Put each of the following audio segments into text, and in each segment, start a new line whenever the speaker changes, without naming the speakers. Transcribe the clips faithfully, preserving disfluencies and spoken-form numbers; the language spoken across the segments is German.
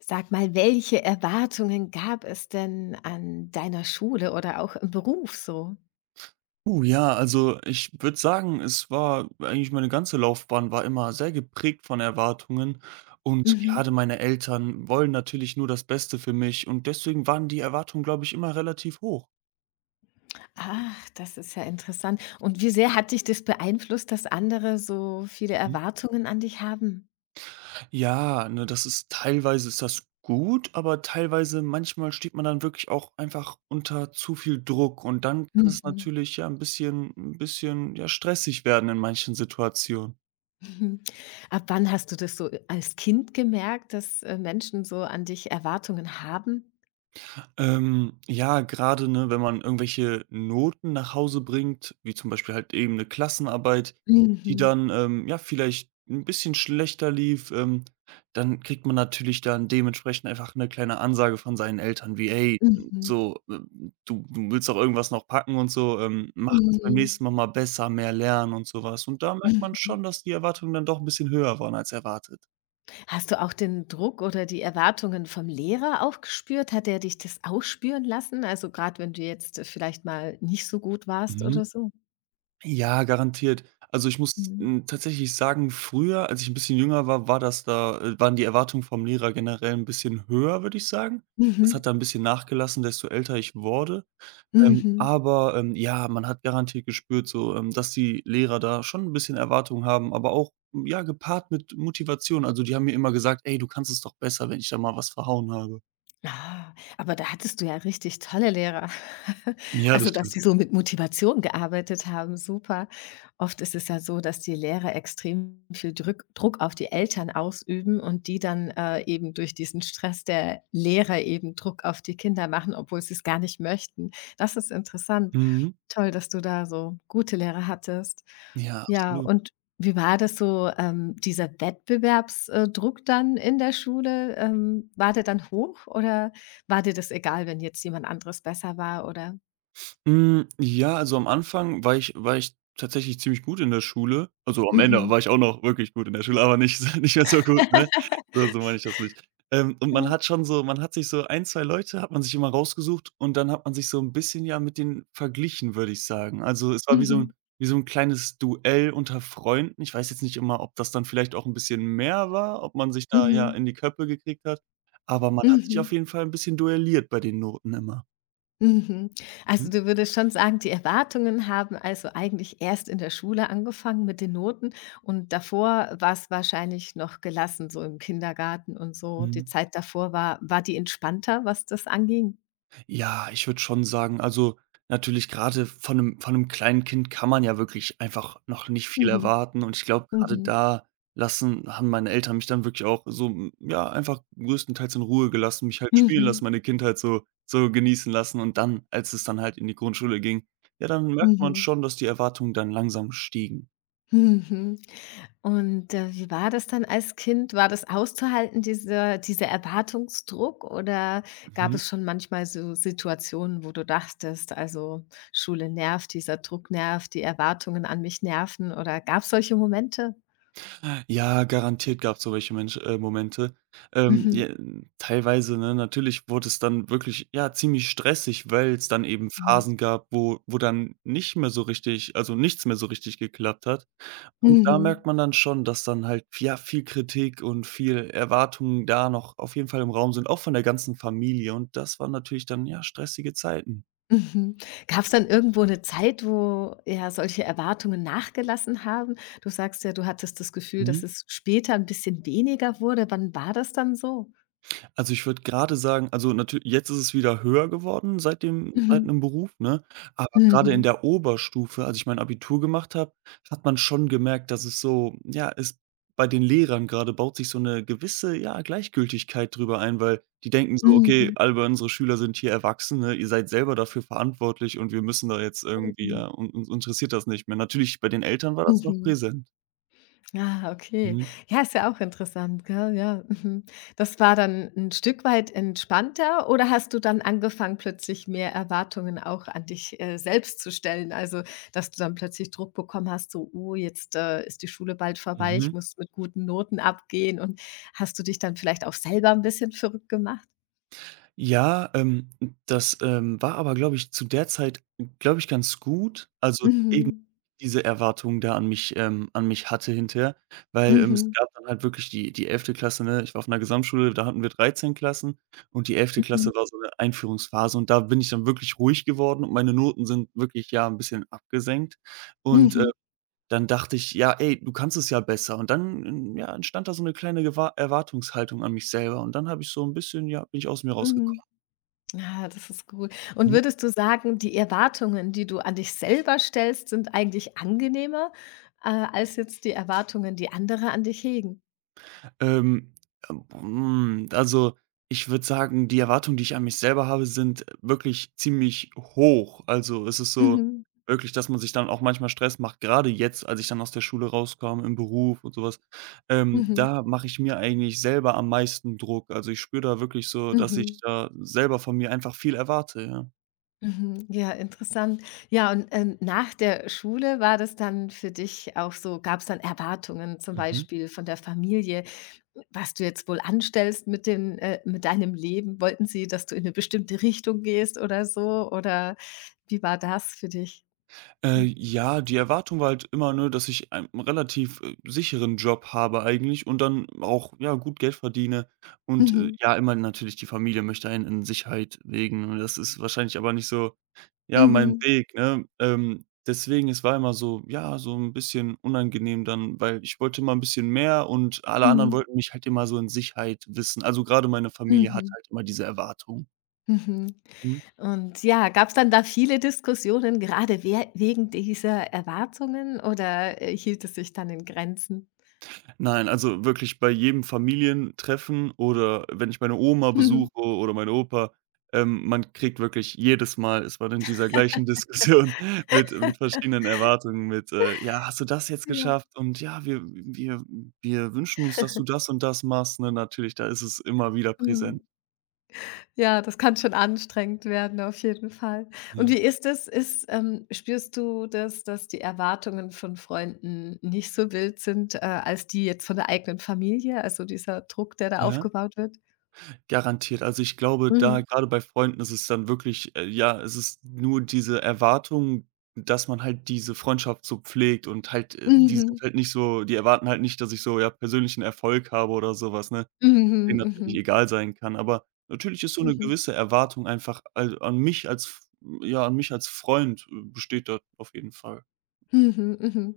Sag mal, welche Erwartungen gab es denn an deiner Schule oder auch im Beruf so?
Uh, ja, also ich würde sagen, es war eigentlich meine ganze Laufbahn war immer sehr geprägt von Erwartungen und
Mhm.
gerade meine Eltern wollen natürlich nur das Beste für mich und deswegen waren die Erwartungen, glaube ich, immer relativ hoch.
Ach, das ist ja interessant. Und wie sehr hat dich das beeinflusst, dass andere so viele
Mhm.
Erwartungen an dich haben?
Ja, ne, das ist teilweise ist das gut, aber teilweise manchmal steht man dann wirklich auch einfach unter zu viel Druck und dann kann es
Mhm.
natürlich ja ein bisschen ein bisschen, ja, stressig werden in manchen Situationen.
Mhm. Ab wann hast du das so als Kind gemerkt, dass äh, Menschen so an dich Erwartungen haben?
Ähm, ja, gerade, ne, wenn man irgendwelche Noten nach Hause bringt, wie zum Beispiel halt eben eine Klassenarbeit,
Mhm.
die dann, ähm, ja, vielleicht ein bisschen schlechter lief. Ähm, dann kriegt man natürlich dann dementsprechend einfach eine kleine Ansage von seinen Eltern wie: „Hey,
Mhm.
so, äh, du du willst doch irgendwas noch packen und so, ähm, mach das beim
Mhm.
nächsten Mal mal besser, mehr lernen“ und sowas. Und da merkt man
Mhm.
schon, dass die Erwartungen dann doch ein bisschen höher waren als erwartet.
Hast du auch den Druck oder die Erwartungen vom Lehrer auch gespürt? Hat er dich das auch spüren lassen? Also gerade wenn du jetzt, äh, vielleicht mal nicht so gut warst
Mhm.
oder so?
Ja, garantiert. Also, ich muss,
Mhm.
hm, tatsächlich sagen, früher, als ich ein bisschen jünger war, war das da äh, waren die Erwartungen vom Lehrer generell ein bisschen höher, würde ich sagen.
Mhm.
Das hat da ein bisschen nachgelassen, desto älter ich wurde. Ähm,
Mhm.
aber, ähm, ja, man hat garantiert gespürt so, ähm, dass die Lehrer da schon ein bisschen Erwartungen haben, aber auch, mm, ja, gepaart mit Motivation. Also, die haben mir immer gesagt: „Ey, du kannst es doch besser“, wenn ich da mal was verhauen habe.
Ah, aber da hattest du ja richtig tolle Lehrer.
Ja, das
Also, dass
stimmt.
sie so mit Motivation gearbeitet haben, super. Oft ist es ja so, dass die Lehrer extrem viel Drück, Druck auf die Eltern ausüben und die dann äh, eben durch diesen Stress der Lehrer eben Druck auf die Kinder machen, obwohl sie es gar nicht möchten. Das ist interessant.
Mhm.
Toll, dass du da so gute Lehrer hattest.
Ja,
Ja,
absolut.
und wie war das so, ähm, dieser Wettbewerbsdruck dann in der Schule? Ähm, war der dann hoch oder war dir das egal, wenn jetzt jemand anderes besser war oder
Hm, ja, also am Anfang war ich war ich tatsächlich ziemlich gut in der Schule. Also, am Ende
Mhm.
war ich auch noch wirklich gut in der Schule, aber nicht so nicht mehr so gut, ne? So so meine ich das nicht. Ähm, und man hat schon so man hat sich so ein zwei Leute hat man sich immer rausgesucht und dann hat man sich so 'n bisschen, ja, mit denen verglichen, würde ich sagen. Also, es war wie so
Mhm.
'n wie so 'n kleines Duell unter Freunden. Ich weiß jetzt nicht immer, ob das dann vielleicht auch 'n bisschen mehr war, ob man sich da, ja,
Mhm.
in die Köpfe gekriegt hat, aber man hat sich auf
Mhm.
jeden Fall 'n bisschen duelliert bei den Noten immer.
Mhm. Also,
Mhm.
du würdest schon sagen, die Erwartungen haben also eigentlich erst in der Schule angefangen mit den Noten und davor war es wahrscheinlich noch gelassen, so im Kindergarten und so. Die
Mhm.
Zeit davor war war die entspannter, was das anging?
Ja, ich würde schon sagen, also, natürlich gerade von einem von einem kleinen Kind kann man ja wirklich einfach noch nicht viel
Mhm.
erwarten und ich glaube, gerade
Mhm.
da lassen haben meine Eltern mich dann wirklich auch so, hm, ja, einfach größtenteils in Ruhe gelassen, mich halt spielen lassen,
Mhm.
meine Kindheit so so genießen lassen und dann, als es dann halt in die Grundschule ging, ja, dann merkt man
Mhm.
schon, dass die Erwartungen dann langsam stiegen.
Mhm. Und, äh, wie war das dann als Kind? War das auszuhalten, dieser dieser Erwartungsdruck oder gab
Mhm.
es schon manchmal so Situationen, wo du dachtest: „Also, Schule nervt, dieser Druck nervt, die Erwartungen an mich nerven“, oder gab es solche Momente?
Ja, garantiert gab es so welche Mensch äh, Momente. Ähm,
Mhm.
ja, teilweise, ne, natürlich wurde es dann wirklich, ja, ziemlich stressig, weil es dann eben
Mhm.
Phasen gab, wo wo dann nicht mehr so richtig also, nichts mehr so richtig geklappt hat. Und da
Mhm.
merkt man dann schon, dass dann halt, ja, viel Kritik und viel Erwartungen da noch auf jeden Fall im Raum sind, auch von der ganzen Familie. Und das waren natürlich dann, ja, stressige Zeiten.
Mhm. Gab's dann irgendwo eine Zeit, wo, ja, solche Erwartungen nachgelassen haben? Du sagst ja, du hattest das Gefühl, dass
Mhm.
es später ein bisschen weniger wurde. Wann war das dann so?
Also, ich würde gerade sagen also, natürlich jetzt ist es wieder höher geworden seit dem seit
Mhm.
'nem Beruf, ne? Aber gerade in
Mhm.
der Oberstufe, als ich mein Abitur gemacht habe, hat man schon gemerkt, dass es so ja, ist bei den Lehrern gerade baut sich so eine gewisse, ja, Gleichgültigkeit drüber ein, weil die denken so: „Okay,
Mhm.
alle unsere Schüler sind hier Erwachsene, ihr seid selber dafür verantwortlich und wir müssen da jetzt irgendwie
Mhm.
ja, un uns interessiert das nicht mehr.“ Natürlich, bei den Eltern war das noch
Mhm.
präsent.
Ah, okay.
Mhm.
Ja, ist ja auch interessant, gell? Ja, mhm. Das war dann 'n Stück weit entspannter oder hast du dann angefangen, plötzlich mehr Erwartungen auch an dich, äh, selbst zu stellen? Also, dass du dann plötzlich Druck bekommen hast, so: „Oh, jetzt, äh, ist die Schule bald vorbei, ich
Mhm.
muss mit guten Noten abgehen.“ Und hast du dich dann vielleicht auch selber 'n bisschen verrückt gemacht?
Ja, ähm, das, ähm, war aber, glaube ich, zu der Zeit, glaube ich, ganz gut. Also, eben
Mhm.
diese Erwartungen da an mich ähm, an mich hatte hinterher, weil, ähm, es
Mhm.
gab dann halt wirklich die die elfte Klasse, ne? Ich war auf einer Gesamtschule, da hatten wir dreizehn Klassen und die elfte
Mhm.
Klasse war so eine Einführungsphase und da bin ich dann wirklich ruhig geworden und meine Noten sind wirklich, ja, ein bisschen abgesenkt und, äh,
Mhm.
dann dachte ich: „Ja, ey, du kannst es ja besser.“ Und dann, hm, ja, entstand da so eine kleine Gewa Erwartungshaltung an mich selber und dann habe ich so ein bisschen ja, bin ich aus mir
Mhm.
rausgekommen.
Ah, das ist gut. Und
Mhm.
würdest du sagen, die Erwartungen, die du an dich selber stellst, sind eigentlich angenehmer, äh, als jetzt die Erwartungen, die andere an dich hegen?
Ähm, hm, also, ich würde sagen, die Erwartungen, die ich an mich selber habe, sind wirklich ziemlich hoch. Also, es ist so
Mhm.
wirklich, dass man sich dann auch manchmal Stress macht. Gerade jetzt, als ich dann aus der Schule rauskam, im Beruf und sowas, Ähm,
Mhm.
da mache ich mir eigentlich selber am meisten Druck. Also, ich spüre da wirklich so, dass ich
Mhm.
da selber von mir einfach viel erwarte, ja.
Mhm. Ja, interessant. Ja, und ähm, nach der Schule war das dann für dich auch so, gab es dann Erwartungen zum
Mhm.
Beispiel von der Familie, was du jetzt wohl anstellst mit, den, äh, mit deinem Leben? Wollten sie, dass du in eine bestimmte Richtung gehst oder so? Oder wie war das für dich?
Äh,
Mhm.
ja, die Erwartung war halt immer, ne, dass ich einen relativ, äh, sicheren Job habe eigentlich und dann auch, ja, gut Geld verdiene und, äh,
Mhm.
ja, immer natürlich die Familie möchte einen in Sicherheit wägen und das ist wahrscheinlich aber nicht so, ja, mein
Mhm.
Weg, ne? Ähm, deswegen, es war immer so, ja, so ein bisschen unangenehm dann, weil ich wollte immer ein bisschen mehr und alle anderen
Mhm.
wollten mich halt immer so in Sicherheit wissen. Also, gerade meine Familie hat
Mhm.
halt immer diese Erwartung.
Mhm.
Mhm.
Und ja, gab es dann da viele Diskussionen, gerade wer wegen dieser Erwartungen oder, äh, hielt es sich dann in Grenzen?
Nein, also wirklich bei jedem Familientreffen oder wenn ich meine Oma
Mhm.
besuche oder meinen Opa, ähm, man kriegt wirklich jedes Mal es war in dieser gleichen Diskussion mit mit verschiedenen Erwartungen, mit, äh: „Ja, hast du das jetzt
Ja.
geschafft?“ Und: „Ja, wir wir wir wünschen uns, dass du das und das machst“, ne? Natürlich, da ist es immer wieder präsent.
Mhm. Ja, das kann schon anstrengend werden auf jeden Fall. Und
Ja.
wie ist es? Ist ähm, spürst du das, dass die Erwartungen von Freunden nicht so wild sind, äh, als die jetzt von der eigenen Familie, also dieser Druck, der da
Ja?
aufgebaut wird?
Garantiert. Also, ich glaube, da
Mhm.
gerade bei Freunden ist es dann wirklich äh, ja, es ist nur diese Erwartung, dass man halt diese Freundschaft so pflegt und halt, äh die
Mhm.
sind halt nicht so die erwarten halt nicht, dass ich so, ja, persönlichen Erfolg habe oder sowas, ne? Denen
Mhm.
natürlich
Mhm.
egal sein kann. Aber natürlich ist so eine
Mhm.
gewisse Erwartung einfach al an mich als f ja, an mich als Freund, äh, besteht da auf jeden Fall.
Mhm, mhm.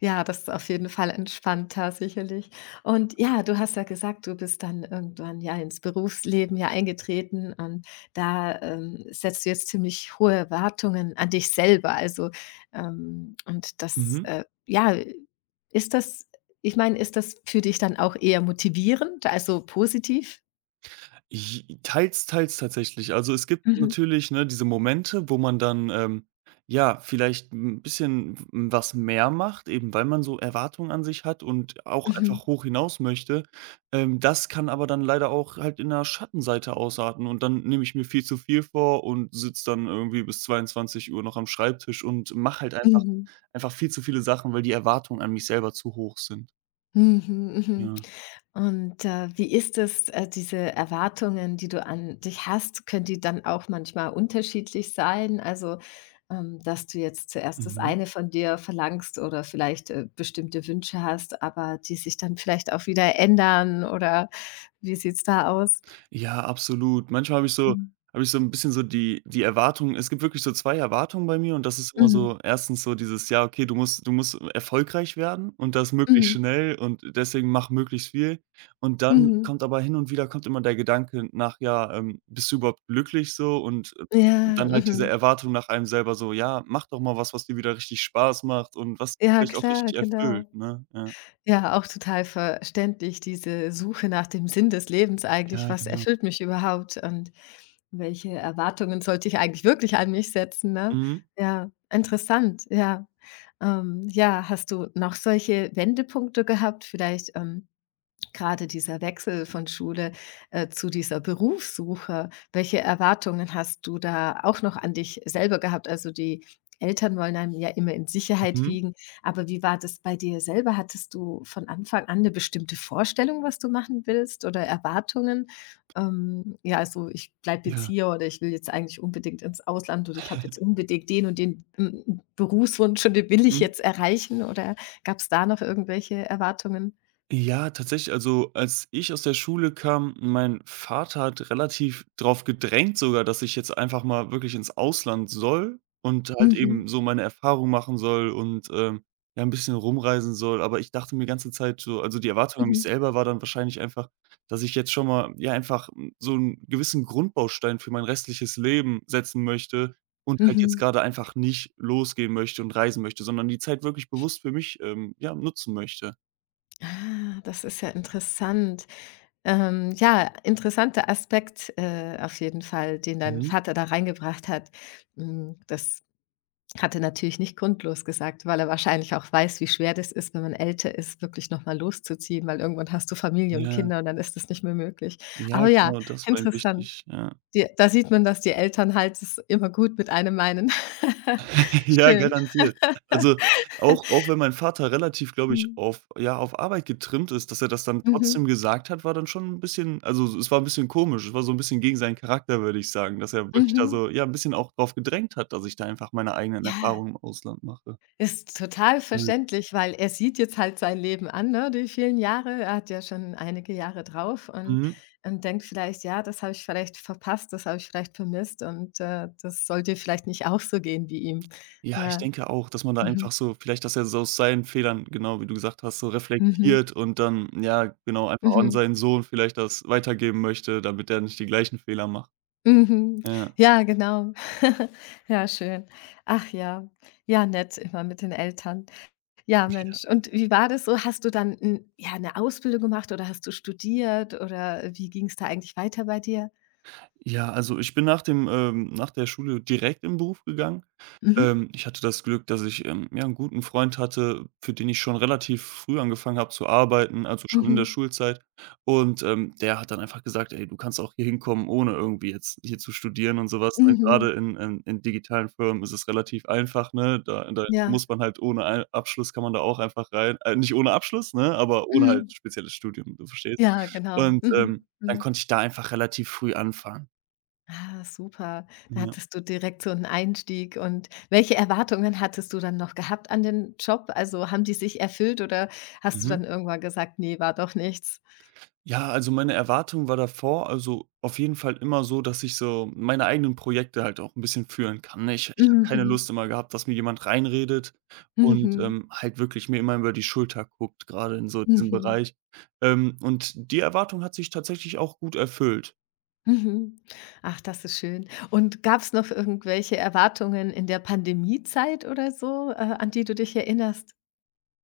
Ja, das ist auf jeden Fall entspannter, sicherlich. Und ja, du hast ja gesagt, du bist dann irgendwann ja ins Berufsleben ja eingetreten und da, ähm, setzt du jetzt ziemlich hohe Erwartungen an dich selber. Also, ähm, und das,
Mhm.
äh, ja, ist das ich meine, ist das für dich dann auch eher motivierend, also positiv?
J Teils, teils tatsächlich. Also, es gibt
Mhm.
natürlich, ne, diese Momente, wo man dann, ähm, ja, vielleicht ein bisschen was mehr macht, eben weil man so Erwartungen an sich hat und auch
Mhm.
einfach hoch hinaus möchte. Ähm, das kann aber dann leider auch halt in 'ner Schattenseite ausarten und dann nehme ich mir viel zu viel vor und sitze dann irgendwie bis zweiundzwanzig Uhr noch am Schreibtisch und mache halt einfach
Mhm.
einfach viel zu viele Sachen, weil die Erwartungen an mich selber zu hoch sind.
Mhm, mhm.
Ja.
Und, äh, wie ist es, äh, diese Erwartungen, die du an dich hast, können die dann auch manchmal unterschiedlich sein? Also, ähm, dass du jetzt zuerst das
Mhm.
eine von dir verlangst oder vielleicht, äh, bestimmte Wünsche hast, aber die sich dann vielleicht auch wieder ändern oder wie sieht's da aus?
Ja, absolut. Manchmal habe ich so
Mhm.
habe ich so ein bisschen so die die Erwartung es gibt wirklich so zwei Erwartungen bei mir und das ist immer
Mhm.
so, erstens so dieses: „Ja, okay, du musst du musst erfolgreich werden und das möglichst
Mhm.
schnell und deswegen mach möglichst viel.“ Und dann
Mhm.
kommt aber hin und wieder kommt immer der Gedanke nach: „Ja, ähm, bist du überhaupt glücklich so?“ Und, äh,
Ja,
dann halt diese
mhm.
Erwartung nach einem selber so: „Ja, mach doch mal was, was dir wieder richtig Spaß macht und was dich
Ja,
vielleicht auch
klar,
richtig
genau.
erfüllt“, ne? Ja.
Ja, auch total verständlich, diese Suche nach dem Sinn des Lebens eigentlich.
Ja,
Was
genau.
erfüllt mich überhaupt und welche Erwartungen sollte ich eigentlich wirklich an mich setzen, ne?
Mhm.
Ja, interessant, ja. Ähm, ja, hast du noch solche Wendepunkte gehabt vielleicht, ähm Gerade dieser Wechsel von Schule, äh, zu dieser Berufssuche. Welche Erwartungen hast du da auch noch an dich selber gehabt? Also, die Eltern wollen einem ja immer in Sicherheit
Mhm.
wiegen, aber wie war das bei dir selber? Hattest du von Anfang an eine bestimmte Vorstellung, was du machen willst oder Erwartungen? Ähm, ja, also: „Ich bleibe jetzt
Ja.
hier“ oder „Ich will jetzt eigentlich unbedingt ins Ausland“ oder „Ich habe jetzt unbedingt den und den, hm, hm, Berufswunsch und den will ich
Mhm.
jetzt erreichen“ oder gab es da noch irgendwelche Erwartungen?
Ja, tatsächlich. Also, als ich aus der Schule kam, mein Vater hat relativ drauf gedrängt sogar, dass ich jetzt einfach mal wirklich ins Ausland soll und halt
Mhm.
eben so meine Erfahrung machen soll und, ähm, ja, ein bisschen rumreisen soll. Aber ich dachte mir die ganze Zeit so also, die Erwartung an mich
Mhm.
selber war dann wahrscheinlich einfach, dass ich jetzt schon mal, ja, einfach, hm, so einen gewissen Grundbaustein für mein restliches Leben setzen möchte und halt jetzt
Mhm.
gerade einfach nicht losgehen möchte und reisen möchte, sondern die Zeit wirklich bewusst für mich, ähm, ja, nutzen möchte.
Ah, das ist ja interessant. Ähm, ja, interessanter Aspekt, äh, auf jeden Fall, den dein
Mhm.
Vater da reingebracht hat. Hm, das hat er natürlich nicht grundlos gesagt, weil er wahrscheinlich auch weiß, wie schwer das ist, wenn man älter ist, wirklich noch mal loszuziehen, weil irgendwann hast du Familie und
Ja,
Kinder und dann ist das nicht mehr möglich.
ja,
Aber ja,
genau, das war ihm
interessant.
wichtig, ja.
Die da sieht man, dass die Eltern halt es immer gut mit einem meinen.
Ja,
Schön.
garantiert. Also, auch auch wenn mein Vater relativ, glaube ich,
Mhm.
auf ja, auf Arbeit getrimmt ist, dass er das dann trotzdem
Mhm.
gesagt hat, war dann schon ein bisschen also, es war ein bisschen komisch. Es war so ein bisschen gegen seinen Charakter, würde ich sagen, dass er wirklich da
Mhm.
so, ja, ein bisschen auch drauf gedrängt hat, dass ich da einfach meine eigenen
Ja.
Erfahrungen im Ausland mache.
Ist total
Ja.
verständlich, weil er sieht jetzt halt sein Leben an, ne, die vielen Jahre. Er hat ja schon einige Jahre drauf und
Mhm.
und denkt vielleicht: „Ja, das habe ich vielleicht verpasst, das habe ich vielleicht vermisst und, äh, das sollte vielleicht nicht auch so gehen wie ihm.“
Ja, ich
Ja.
denke auch, dass man da
Mhm.
einfach so vielleicht, dass er so aus seinen Fehlern, genau wie du gesagt hast, so
Mhm.
reflektiert und dann, ja, genau, einfach an
Mhm.
seinen Sohn vielleicht das weitergeben möchte, damit der nicht die gleichen Fehler macht.
Mhm.
Ja.
Ja, genau. Ja, schön. Ach ja. Ja, nett, immer mit den Eltern. Ja, Mensch. Und wie war das so? Hast du dann 'n ja, eine Ausbildung gemacht oder hast du studiert oder wie ging es da eigentlich weiter bei dir?
Ja, also ich bin nach dem ähm, nach der Schule direkt in den Beruf gegangen.
Mhm.
Ähm, ich hatte das Glück, dass ich, ähm, ja, einen guten Freund hatte, für den ich schon relativ früh angefangen habe zu arbeiten, also schon in der
Mhm.
Schulzeit. Und, ähm, der hat dann einfach gesagt: „Ey, du kannst auch hier hinkommen, ohne irgendwie jetzt hier zu studieren und sowas. Was“, ne?
Mhm.
Grade in in in digitalen Firmen ist es relativ einfach, ne? Da da
Ja.
muss man halt ohne ei Abschluss kann man da auch einfach rein. Äh, nicht ohne Abschluss, ne, aber ohne halt
Mhm.
spezielles Studium, du verstehst.
Ja, genau.
Und,
Mhm.
ähm, dann konnte
Mhm.
ich da einfach relativ früh anfangen.
Ah, super. Da
Ja.
hattest du direkt so 'n Einstieg und welche Erwartungen hattest du dann noch gehabt an den Job? Also, haben die sich erfüllt oder hast du
Mhm.
dann irgendwann gesagt: „Ne, war doch nichts?“
Ja, also meine Erwartung war davor also auf jeden Fall immer so, dass ich so meine eigenen Projekte halt auch ein bisschen führen kann, ne? Ich ich habe keine
Mhm.
Lust immer gehabt, dass mir jemand reinredet und,
Mhm.
ähm, halt wirklich mir immer über die Schulter guckt, gerade in so diesem
Mhm.
Bereich. Ähm, und die Erwartung hat sich tatsächlich auch gut erfüllt.
Mhm. Ach, das ist schön. Und gab's noch irgendwelche Erwartungen in der Pandemiezeit oder so, äh, an die du dich erinnerst?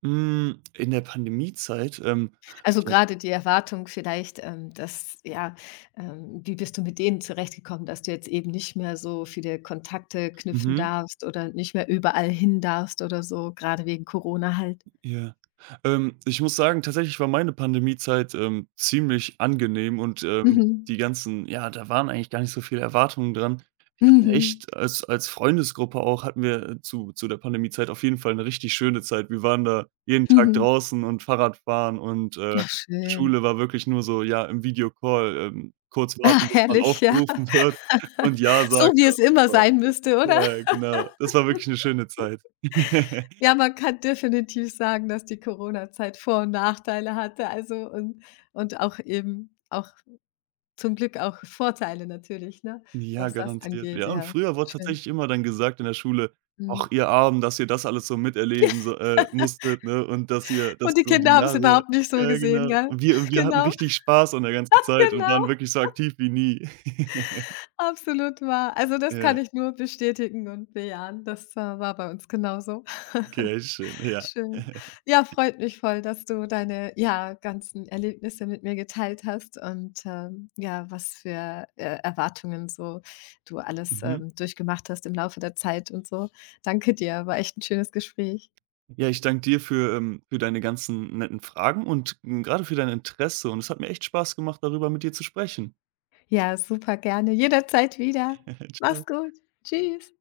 Hm, in der Pandemiezeit, ähm,
Also,
ja,
gerade die Erwartung vielleicht, ähm, dass ja, ähm wie bist du mit denen zurechtgekommen, dass du jetzt eben nicht mehr so viele Kontakte knüpfen
mhm.
darfst oder nicht mehr überall hin darfst oder so, gerade wegen Corona halt?
Ja. Ähm, ich muss sagen, tatsächlich war meine Pandemiezeit, ähm, ziemlich angenehm und, ähm,
Mhm.
die ganzen ja, da waren eigentlich gar nicht so viele Erwartungen dran. Wir hatten
Mhm.
echt als als Freundesgruppe auch hatten wir äh, zu zu der Pandemiezeit auf jeden Fall eine richtig schöne Zeit. Wir waren da jeden Tag
Mhm.
draußen und Fahrradfahren und, äh,
Ach schön.
Schule war wirklich nur so, ja, im Videocall, ähm, kurz
Ah,
warten, bis man
herrlich, ja.
aufgerufen wird und ja
So
sagt.
wie es immer sein müsste, oder?
Ja, genau. Das war wirklich eine schöne Zeit.
Ja, man kann definitiv sagen, dass die Corona-Zeit Vor und Nachteile hatte, also und und auch eben auch zum Glück auch Vorteile natürlich, ne,
Ja,
was das
garantiert.
angeht,
Ja, und
ja,
früher wurde
schön.
tatsächlich immer dann gesagt in der Schule:
Mhm.
„Ach, ihr Armen, dass ihr das alles so miterleben so äh, musstet, ne, und dass ihr dass
Und die
so
Kinder
die
haben's
Jahre“
überhaupt nicht so
ja,
gesehen,
genau.
gell?
Und wir und wir hatten
Genau,
richtig Spaß an der ganzen Zeit und
genau,
waren wirklich so aktiv wie nie.
absolut wahr. Also, das kann
Ja,
ich nur bestätigen und bejahen. Das, äh, war bei uns genauso.
okay, schön, ja.
Schön. Ja, freut mich voll, dass du deine, ja, ganzen Erlebnisse mit mir geteilt hast und, ähm, ja, was für, äh, Erwartungen so du alles,
Mhm.
ähm, durchgemacht hast im Laufe der Zeit und so. Danke dir, war echt 'n schönes Gespräch.
Ja, ich danke dir für, ähm für deine ganzen netten Fragen und grade für dein Interesse und es hat mir echt Spaß gemacht, darüber mit dir zu sprechen.
Ja, super gerne. Jederzeit wieder. Mach's
Tschau.
gut. Tschüss.